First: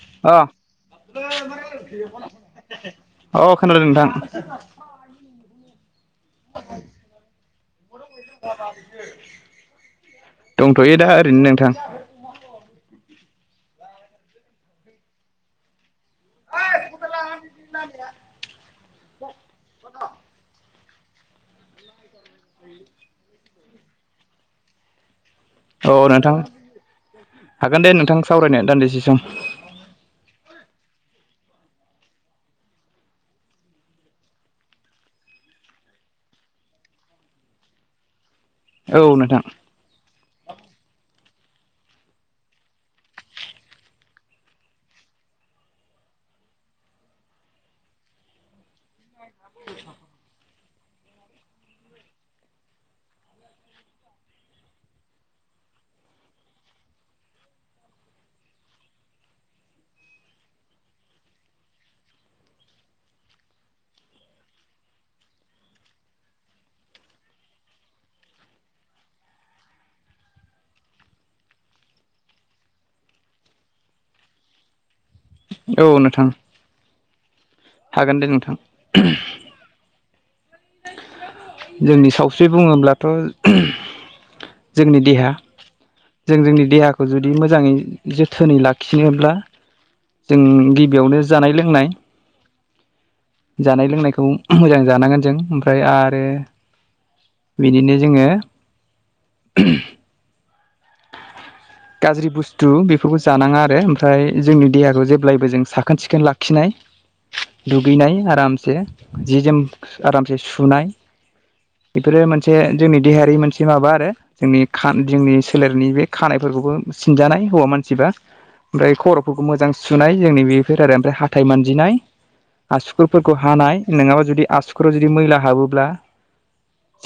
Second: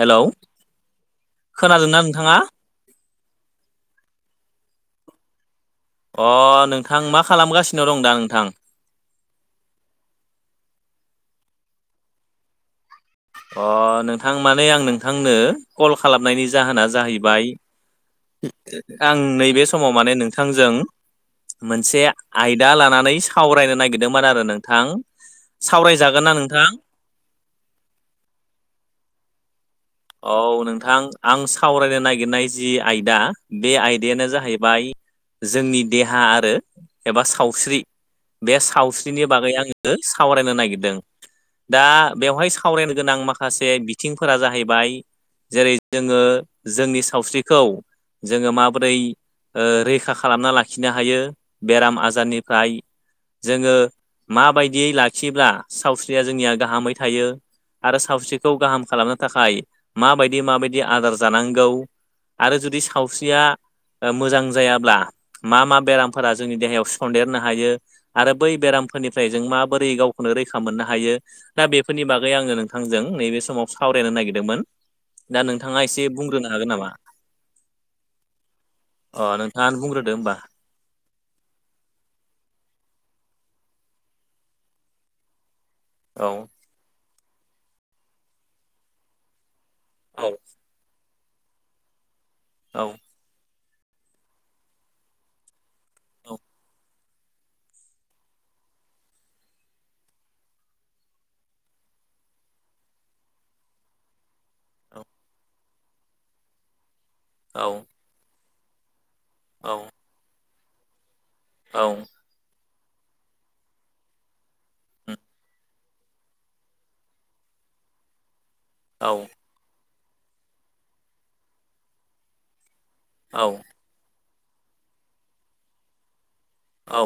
Hello अ खोनादोंना नोंथाङा औ खोनादों नोंथां अ नोंथां मा खालामगासिनो दं दा नोंथां दंथ'यो दा ओरैनो नोंथां अ नोंथां माने आं नोंथांनो कल खालामनायनि जाहोना जाहैबाय आं नैबे समाव माने नों थांजों मोनसे आयदा लानानै सावरायनो नागिरदोंमोन आरो नोंथां। औ सावरायजागोन नोंथां ना हागोन दे नोंथां सावरायनो दान्दिसे सम। औ नोंथां आं सावरायनो नागिरनाय जि आयदा बे आयदायानो जाहैबाय। जोंनि देहा आरो एबा सावस्रि बे औ सावस्रिनि नोंथां बागै आङो। सावरायनो नागिरदों दा बेवहाय सावरायनो गोनां माखासे बिथिंफोरा जाहै बाय जेरै जोङो जोंनि सावस्रिखौ जोङो माबोरै ओ रैखा खालामना लाखिनो हायो बेराम आजारनिफ्राय जोङो माबायदियै लाखियोब्ला सावस्रिया जोंनिया गाहामै थायो आरो सावस्रिखौ गाहाम खालामनो थाखाय माबायदि माबायदि आदार जानांगौ आरो जुदि सावस्रिया ओ मोजां जायाब्ला मा मा बेरामफोरा जोंनि देहायाव सनदेरनो हायो आरो बै बेरामफोरनिफ्राय जों माबोरै गावखौनो रैखा मोननो हायो दा बेफोरनि बागै आङो नोंथांजों नैबे समाव सावरायनो नागिरदोंमोन। दा नोंथाङा औ एसे नोंथां बुंग्रोनो हागोन नामा हागोन दे नोंथां अ नों थाङानो बुंग्रोदो ओमबा जोंनि सावस्रि बुङोब्लाथ' जोंनि देहा औ जों जोंनि देहाखौ जुदि मोजाङै जोथोनै लाखिनोब्ला औ जों गिबियावनो जानाय लोंनाय औ जानाय लोंनायखौ मोजां जानांगोन जों ओमफ्राय आरो बिदिनो जोङो [inaudible] गाज्रि बुस्थु बेफोरखौ जानाङा आरो ओमफ्राय जोंनि देहाखौ जेब्लायबो जों साखोन सिखोन लाखिनाय औ दुगैनाय आरामसे जि जोम आरामसे सुनाय। औ बेफोरो मोनसे जोंनि देहायारि मोनसे माबा आरो जोंनि खान जोंनि सोलेरनि बे खानायफोरखौबो सिनजानाय हौवा मानसिबा ओमफ्राय औ खर'फोरखौ मोजां सुनाय जोंनि बेफोर आरो ओमफ्राय हाथाइ मानजिनाय आसुगुरफोरखौ औ हानाय नङाबा जुदि आसुगुराव जुदि मैला हाबोब्ला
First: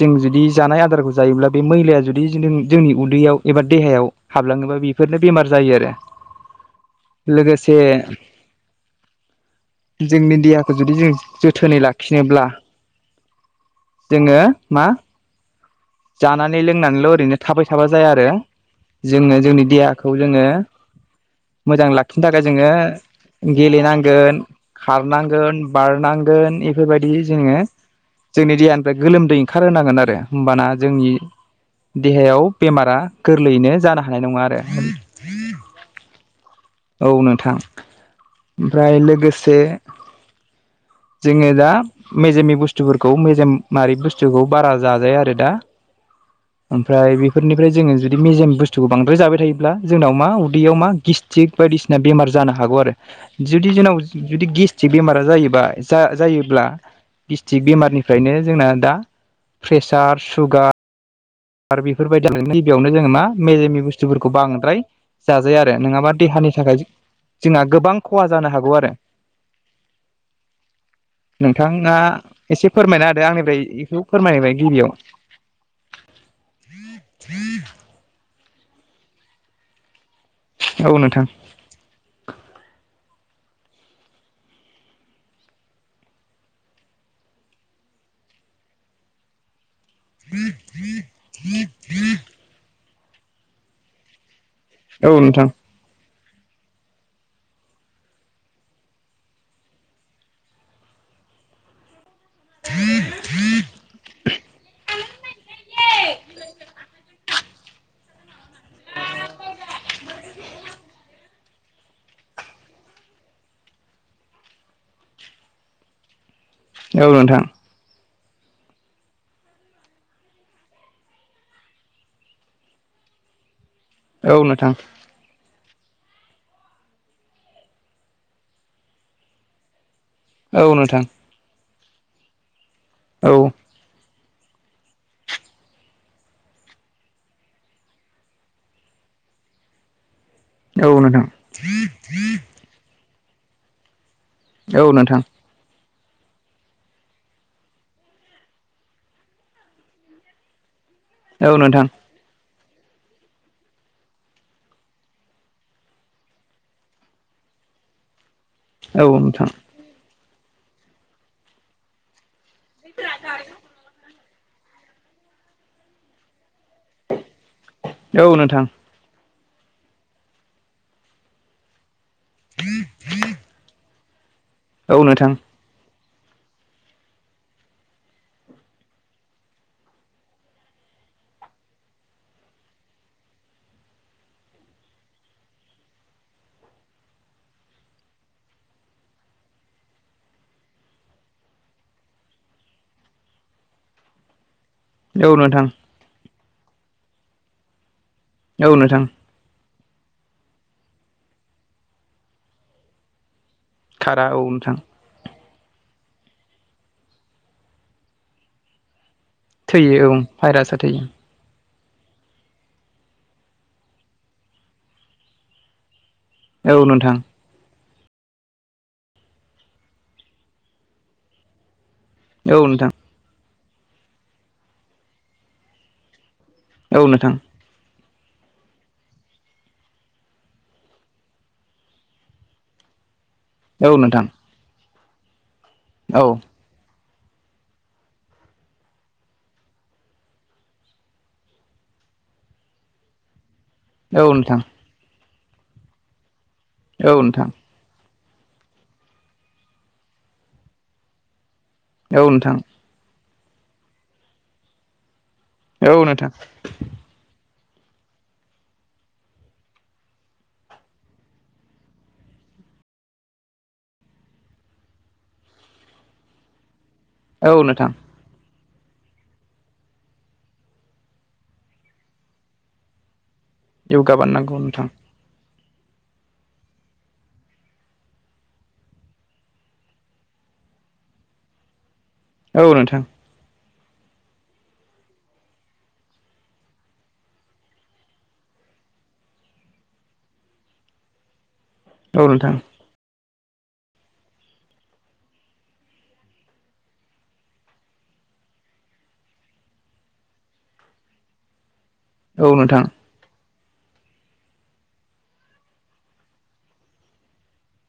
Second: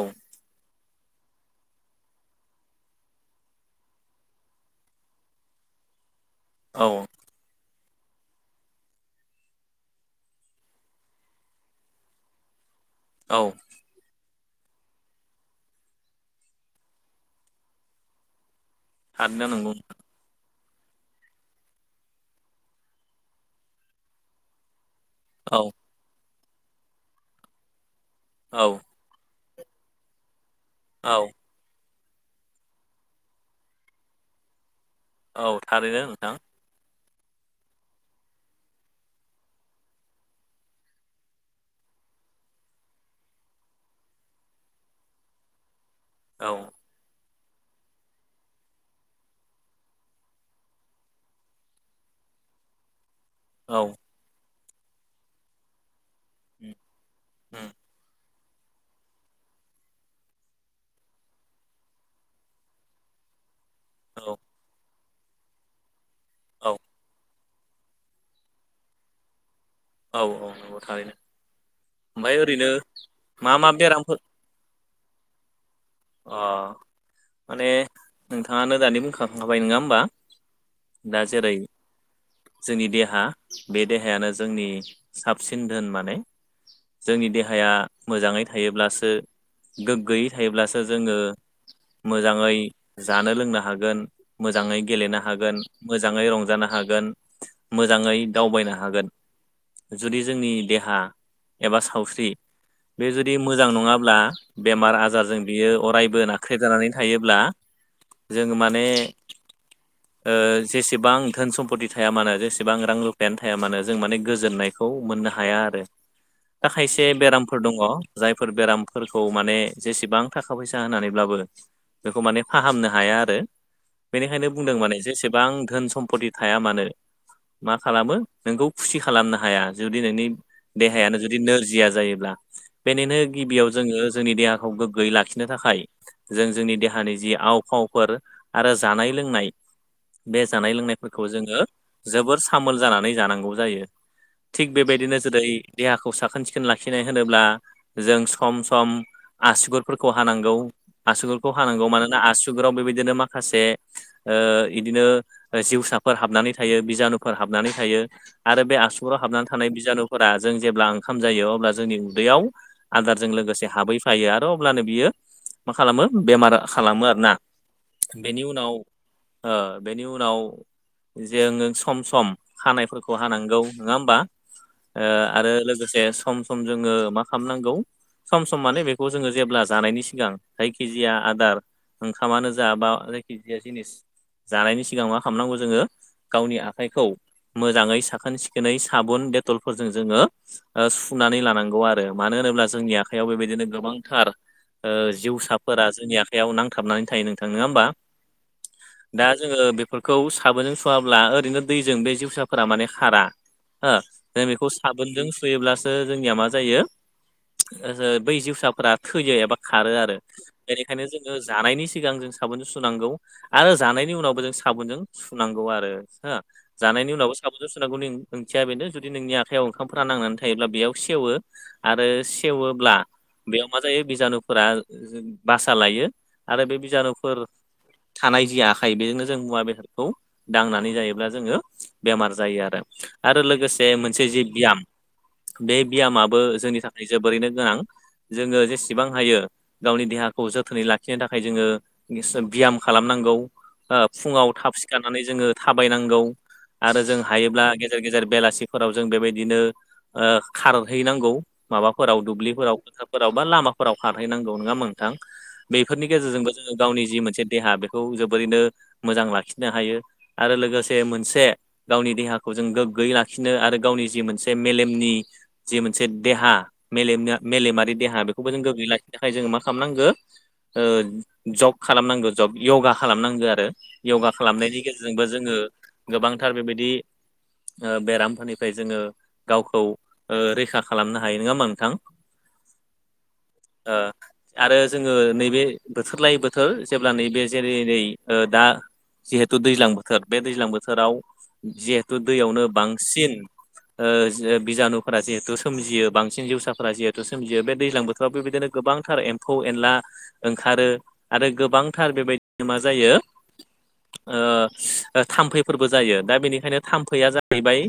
जों जुदि जानाय आदारखौ जायोब्ला बे मैलाया जुदि नों जोंनि उदैयाव एबा देहायाव हाबलाङोबा बेफोरनो बेमार जायो आरो। औ। लोगोसे जोंनि देहाखौ जुदि जों जोथोनै लाखिनोब्ला औ। जोङो मा जानानै लोंनानैल' ओरैनो थाबाय थाबा जाया आरो जोङो थारैनो जोंनि नंगौ देहाखौ जोङो मोजां लाखिनो थाखाय जोङो गेलेनांगोन। खारनांगोन औ बारनांगोन बेफोरबायदि जोङो जोंनि औ देहानिफ्राय गोलोमदै ओंखार होनांगोन आरो होमबाना जोंनि औ देहायाव बेमारा गोरलैयैनो जानो हानाय नङा आरो। औ थारैनो नोंथां। औ नोंथां ओमफ्राय लोगोसे जोङो दा मेजेमनि बुस्थुफोरखौ मेजेमारि बुस्थुखौ बारा जाजाया आरो दा। औ। ओमफ्राय बेफोरनिफ्राय जोङो जुदि मेजेम बुस्थुखौ बांद्राय जाबाय थायोब्ला जोंनाव मा उदैयाव मा गिस्त थिग बायदिसिना बेमार जानो हागौ आरो जुदि औ जोंनाव जुदि गेस्ट्रिक बेमारा जायोबा जा-जायोब्ला उम गिस्टक उम बेमारनिफ्रायनो जोंना दा प्रेसार सुगार बेफोरबायदि गिबियावनो जोङो मा मेजेमि बुस्थुफोरखौ औ बांद्राय जाजाया आरो नङाबा देहानि औ थाखाय जोंहा गोबां खहा जानो हागौ आरो। औ औ नंगौ थारैनो। नोंथाङा ओमफ्राय ओरैनो एसे फोरमायना होदो मा आंनिफ्राय मा बेखौ बेरामफोर फोरमायबाय गिबियाव। अ माने नोंथाङानो दानि बुंखांखाबाय नङा होमबा? औ नोंथां दा जेरै जोंनि देहा बे देहायानो जोंनि साबसिन धोन माने जोंनि देहाया मोजाङै थायोब्लासो गोग्गोयै थायोब्लासो जोङो मोजाङै जानो लोंनो हागोन। मोजाङै औ गेलेनो नोंथां हागोन मोजाङै रंजानो हागोन। मोजाङै दावबायनो हागोन जुदि जोंनि देहा एबा सावस्रि बे जुदि मोजां नङाब्ला बेमार आजारजों बियो अरायबो नाख्रेजानानै थायोब्ला जोङो माने ओ जेसेबां धोन सम्पति थाया मानो जेसेबां रां रुफायानो थाया मानो जों माने गोजोननायखौ मोननो हाया आरो। दा औ खायसे नोंथां बेरामफोर दङ जायफोर बेरामफोरखौ माने जेसेबां थाखा फैसा होनानैब्लाबो बेखौ माने फाहामनो हाया आरो औ बेनिखायनो नोंथां बुंदों माने जेसेबां धोन सम्पति थाया मानो मा खालामो नोंखौ खुसि खालामनो हाया जुदि नोंनि औ नोंथां देहायानो जु जुदि नोरजिया जायोब्ला बेनिनो औ गिबियाव जोङो जोंनि देहाखौ गोग्गोयै लाखिनो थाखाय जों जोंनि देहानि जि आव फावफोर आरो जानाय लोंनाय बे जानाय औ नोंथां लोंनायफोरखौ जोङो जोबोर सामोल जानानै जानांगौ जायो। थिग औ बेबायदिनो नोंथां जेरै देहाखौ साखोन सिखोन लाखिनाय होनोब्ला जों सम सम आसुगुरफोरखौ हानांगौ आसुगुरखौ औ नोंथां हानांगौ मानो ना आसुगुराव बेबायदिनो माखासे ओ इदिनो जिउसाफोर हाबनानै थायो बिजानुफोर हाबनानै थायो आरो बे औ आसुुराव हाबनानै नोंथां थानाय बिजानु फोरा जों जेब्ला ओंखाम जायो अब्ला जोंनि उदैयाव आदारजों लोगोसे हाबै फायो आरो अब्लानो बियो मा खालामो बेमार खालामो आरोना औ बेनि नोंथां उनाव ओ बेनि उनाव जोङो सम सम हानायफोरखौ हानांगौ नङा होमबा? ओ औ नोंथां आरो लोगोसे सम सम जोङो मा खालामनांगौ सम सम माने बेखौ जोङो जेब्ला जानायनि सिगां जायखिजाया आदार ओंखामानो जा बा जायखिजाया जिनिस जानायनि सिगां मा खालामनांगौ जोङो गावनि आखाइखौ मोजाङै साखोन सिखोनै साबुन देटलफोरजों जोङो ओ सुनानै लानांगौ आरो मानो होनोब्ला जोंनि आखायाव बेबायदिनो गोबांथार ओ औ नोंथां जिउसाफोरा जोंनि आखाइयाव नांथाबनानै थायो नोंथांङा होमबा? औ नोंथां। दा जोङो बेफोरखौ साबोनजों सुवाल्बा ओरैनो दैजों बे जिउसाफोरा माने खारा हो खारा औ जों बेखौ नोंथां सा बोनजों सुयोब्लासो जोंनिया मा जायो ओ बै जिउसाफोरा थैयो एबा खारो थैयो आरो औ भाइरासाआ बेनिखायनो थैयो। जोङो जानायनि सिगां जों साबोनजों सुनांगौ आरो जानायनि उनावबो जों साबोनजों सुनां गौ आरो हा औ जानायनि नोंथां उनाव साबोनजों सुनांगौ ओंथिया बेनो जुदि नोंनि आखाइयाव ओंखामफोरा नांनानै थायोब्ला बेयाव सेवो आरो औ नोंथां सेवोब्ला बेयाव मा जायो बिजानुफोरा बासा लायो आरो बे औ नोंथां बिजानुफोर थानाय जि आखाइ बेजोंनो जों मुवा बेसादखौ दांनानै जायोब्ला जोङो बेमार जायो आरो आरो लोगोसे औ नोंथां मोनसे जि बियाम बे औ बियामाबो जोंनि थाखाय जोबोरैनो गोनां जोङो जेसेबां हायो गावनि देहाखौ जोथोनै लाखिनो थाखाय जोङो [unintelligible] ब्याम खालामनांगौ ओ औ फुङाव नोंथां थाब सिखारनानै जोङो थाबायनांगौ आरो औ नोंथां औ जों नोंथां हायोब्ला गेजे गेजेर गेजेर बेलासिफोराव जों बेबायदिनो खारहैनांगौ माबाफोराव औ दुब्लिफोराव फोथारफोराव बा लामाफोराव खारहैनांगौ नङा होमबा नोंथां बेफोरनि नोंथां गेजेरजोंबो जोङो गावनि जि मोनसे देहा बेखौ जोबोरैनो मोजां लाखि नो हायो आरो लोगोसे मोनसे गावनि देहाखौ जों गोग्गोयै लाखिनो आरो गावनि जि मोनसे मेलेमनि जि मोनसे देहा [unintelligible] औ नोंथां मेलेमारि देहा बेखौबो जों गोग्गोयै लाखिनो थाखाय जोङो मा खालामनांगौ ओ जग खालामनांगौ जग यगा खालामनांगौ आरो यगा बानायनांगौ नोंथां जोंबो जोङो गोबांथार बेबायदि ओ बेरामफोरनिफ्राय जोङो गावखौ ओ रैखा खालामनो हायो नङा होमबा नोंथां औ नोंथां ओ आरो जोङो नैबे बोथोर लायै बोथोर जेब्ला नैबे जेरै नै ओ दा जिहेथु दैज्लां बोथोर बे दैज्लां बोथोराव जिहेथु औ नोंथां दैयावनो बांसिन ओ जो बिजानुफोरा जिहेथु सोमजियो बांसिन जिउवसाफोरा जिहेतु सोमजियो बे दैज्लां बोथोराव बेबायदिनो गोबांथार एम फौ एनला ओंखारो आरो गोबांथार औ बेबायदिनो मा नोंथां जायो ओ ओ थाम्फैफोरबो जायो दा बेनिखायनो थाम्फैया जाहैबाय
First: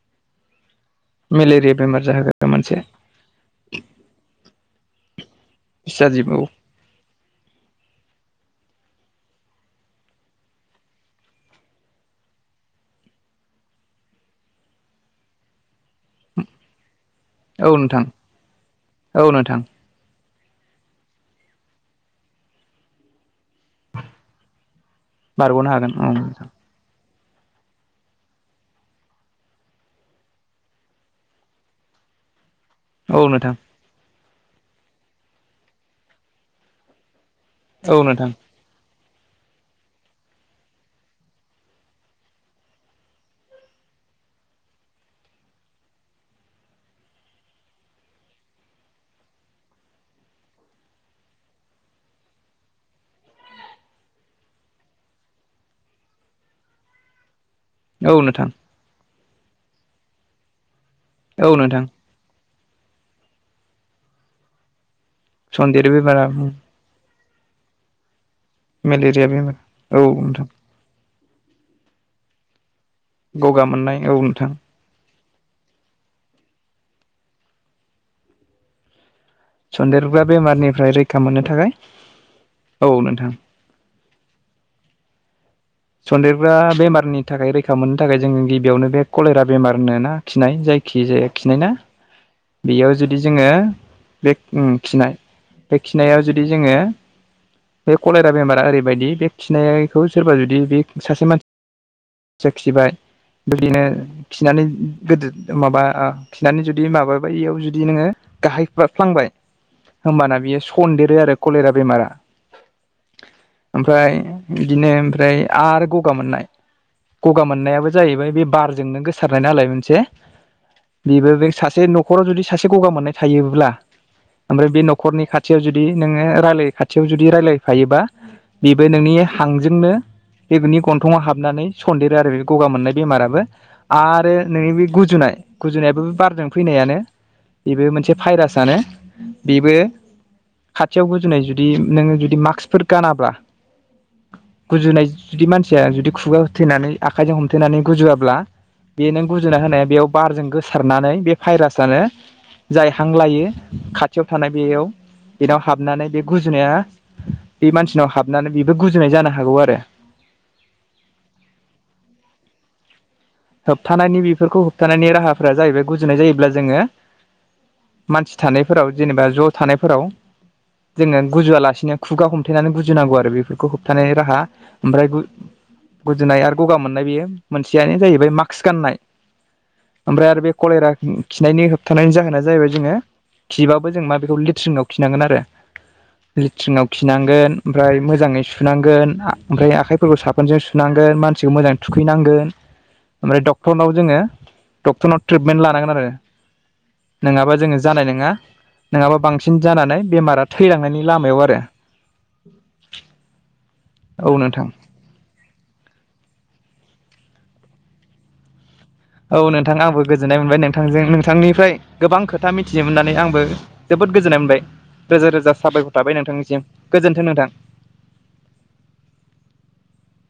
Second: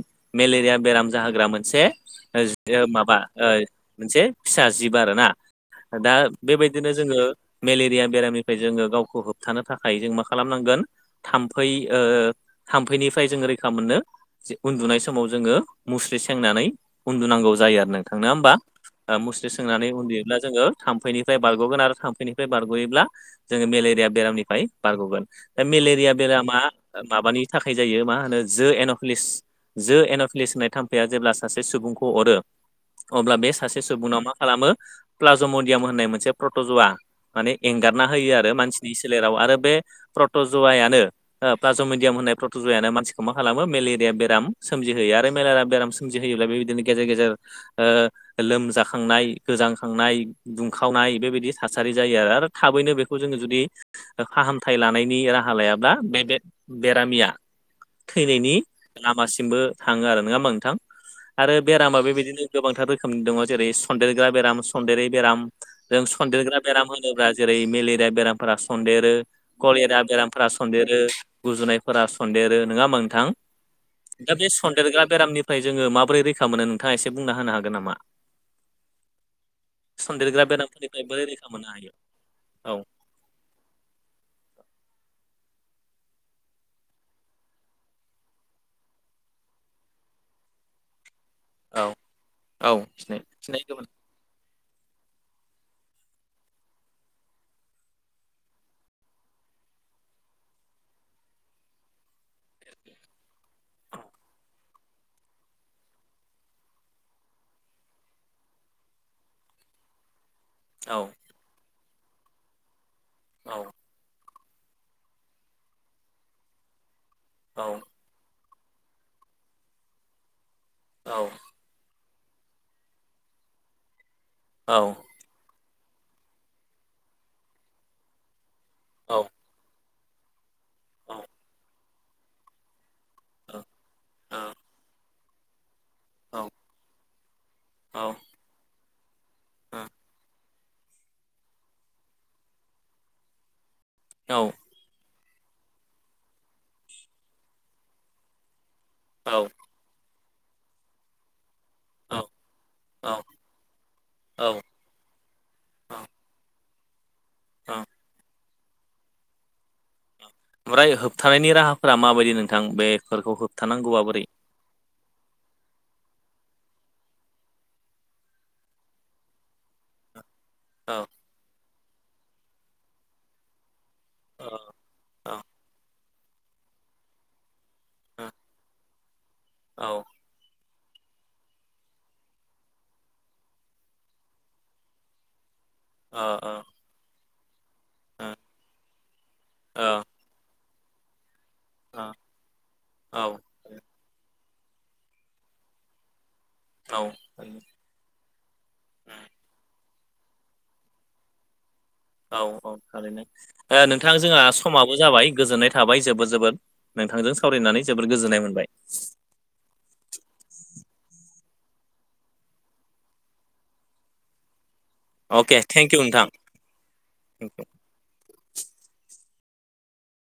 मेलेरिया बेराम जाहोग्रा मेलेरिया मोनसे बेमार ओ जाहोग्रा मोनसे [unintelligible] माबा ओ मोनसे फिसा जिब आरो ना फिसा दा जिबौ बेबाय दिनो जोङो मेलेरिया बेरामनिफ्राय जोङो गावखौ होबथानो थाखाय जों मा खालामनांगोन थाम्फै ओ थाम्फैनिफ्राय जोङो रैखा मोननो जे उन्दुनाय समाव जोङो मुस्रि सोंनानै उन्दुनांगौ जायो आरो नोंथां नङा होमबा ओ औ मुस्रि नोंथां सोंनानै उन्दुयो ब्ला जोङो थाम्फैनिफ्राय बारगगोन आरो थाम्फैनिफ्राय बारगयोब्ला जोङो मेलेरिया बेरामनिफ्राय बारगगोन दा बारग'नो हागोन औ मेलेरिया नोंथां मा माबानि थाखाय जायो मा होनो जो एन प्लिस जो एनप्लिस होननाय थाम्फैाया जेब्ला सासे सुबुंखौ अरो औ अब्ला बे नोंथां सासे सुबुंनाव मा खालामो प्लाज मडियाम होननाय मोनसे प्रटजवा माने औ एंगारना नोंथां होयो आरो मानसिनि सोलेराव आरो बे प्रटजुवायानो ओ प्लाज मिडियाम होननाय प्रटजवा यानो मानसिखौ मा खालामो मेलेरिया बेराम सोमजिहयो आरो मेलेरिया बेराम सोमजि होयोब्ला बेबायदिनो गेजेर गेजेर ओ लोमजाखांनाय गोजांखांनाय दुंखावनाय बेबायदि थासारि जायो आरो आरो थाबैनो बेखौ जोङो जुदि ओ फाहामथाय लानायनि राहा लायाब्ला बैबे बेरामिया औ नोंथां थैनायनि लामासिमबो थाङो आरो नङा होमबा नोंथां आरो औ नोंथां बेरामा बेबायदिनो गोबांथार रोखोमनि दङ जेरै सदेरग्रा बेराम सन्देरै बेराम सनदेरो जों बेमारा सन्देरग्रा बेराम होनोब्ला जेरै मेलेरिया बेराम फोरा सन्देरो मेलेरिया बेमार कलेरा औ नोंथां बेरामफोरा सन्देरो गुजुनायफोरा सन्देरो नङा होमबा नोंथां गगा मोननाय औ दा नोंथां बे सन्देरग्रा बेरामनि फ्राय जोङो माबोरै रैखा मोनो नोंथाङा एसे बुंना होनो हागोन नामा सन्देरग्रा बेमारनिफ्राय रैखा मोननो थाखाय औ नोंथां। सन्देरग्रा बेमारनि थाखाय रैखा मोननो थाखाय जोङो गिबियावनो बे कलेरा बेमार होनोना खिनाय जाय खि जाया खिनाय ना औ औ बेयाव जुदि सिनाय जोङो सिनाय गोमोन बे खिनाय बे खिनायाव जुदि जोङो बे कलरा बेमारा ओरैबायदि बे खिनायखौ सोरबा जुदि बे सासे मानसि खिबाय बिदिनो खिनानै गोदो माबा खिनानै जुदि माबाबाय बेयाव जुदि नोङो गाहायफ्लांबाय होमबाना बियो औ फनदेरो आरो कलेरा बेमारा औ। ओमफ्राय बिदिनो ओमफ्राय आरो गगा मोननाय गगा औ मोननायाबो बेबो जाहैबाय बारजोंनो गोसारनाय नालाय औ मोनसे सासे न'खराव जुदि सासे गगा मोननाय थायोब्ला ओमफ्राय औ बे न'खरनि खाथि खाथियाव जुदि नोङो रायलाय खाथियाव जुदि रायलायफायोबा बेबो औ नोंनि हांजोंनो बेनि गन्थंङाव हाबनानै सन्देरो आरो बे गगा मोननाय बेमाराबो आरो नोंनि बे गुजुनाय गुजुनायाबो बारजों फैनायानो बेबो औ मोनसे भाइरासानो बेबो खाथियाव गुजुनाय जुदि नोङो जुदि मास्कफोर गानाब्ला औ। गुजुनाय जुदि मानसिया जुदि खुगा होथेनानै आखाइजों हमथेनानै गुजुयाब्ला बेनो गुजुना होनाया बेयाव बारजों गोसारनानै बे भाइरासानो जाय हां औ लायो खाथियाव थानाय औ बेयाव बेनाव हाबनानै बे गुजुनाया बे औ मानसिनाव हाबनानै बेबो गुजुनाय जानो हागौ आरो। ओमफ्राय होबथानायनि राहाफोरा माबायदि नोंथां बेफोरखौ होब होबथानायनि बेफोरखौ होबथानायनि राहाफोरा जाहैबाय गुजुनाय जायोब्ला जोङो मानसि थानायफोराव जेनेबा ज' थानायफोराव औ जोङो गुजुवालासिनो खुगा हमथेनानै गुजुुनांगौ आरो बेफोरखौ थानायनि राहा औ ओमफ्राय गुजुनाय आरो गगा मोननाय बेयो मोनसेयानो जायो बे मास्क गाननाय औ। ओमफ्राय आरो बे कलेरा खिनायनि होबथानायनि जाहोना जाहैबाय जोङो खिबाबो जों मा बेखौ लेट्रिनाव खिनांगोन आरो औ लेट्रिनाव खिनांगोन ओमफ्राय औ मोजाङै सुनांगोन ओमफ्राय औ आखाइफोरखौ साफ साबोनजों सुनांगोन मानसिखौ मोजांङो औ थुखैनांगोन औ ओमफ्राय डक्टरनाव जोङो डक्टरनाव ट्रिटमेन्ट लानांगोन आरो नङाबा जोङो जानाय नङा नङाबा बांसिन जानानै बेमारा थैलांनायनि लामायाव आरो। औ -औ थारैनो नोंथां औ जोंहा नोंथां समा बो' जाबाय गोजोन्नाय थाबाय जोबोद जोबोद नोंथांजों सावरायनानै जोबोद गोजोननाय मोनबाय। औ नोंथां आंबो गोजोननाय मोनबाय नोंथांजों नोंथांनिफ्राय गोबां खोथा मिथिनो मोननानै आंबो जोबोद गोजोननाय मोनबाय रोजा रोजा अके थेंक साबायखर इउ थाबाय नोंथां। नोंथांनिसिम गोजोन्थों नोंथां।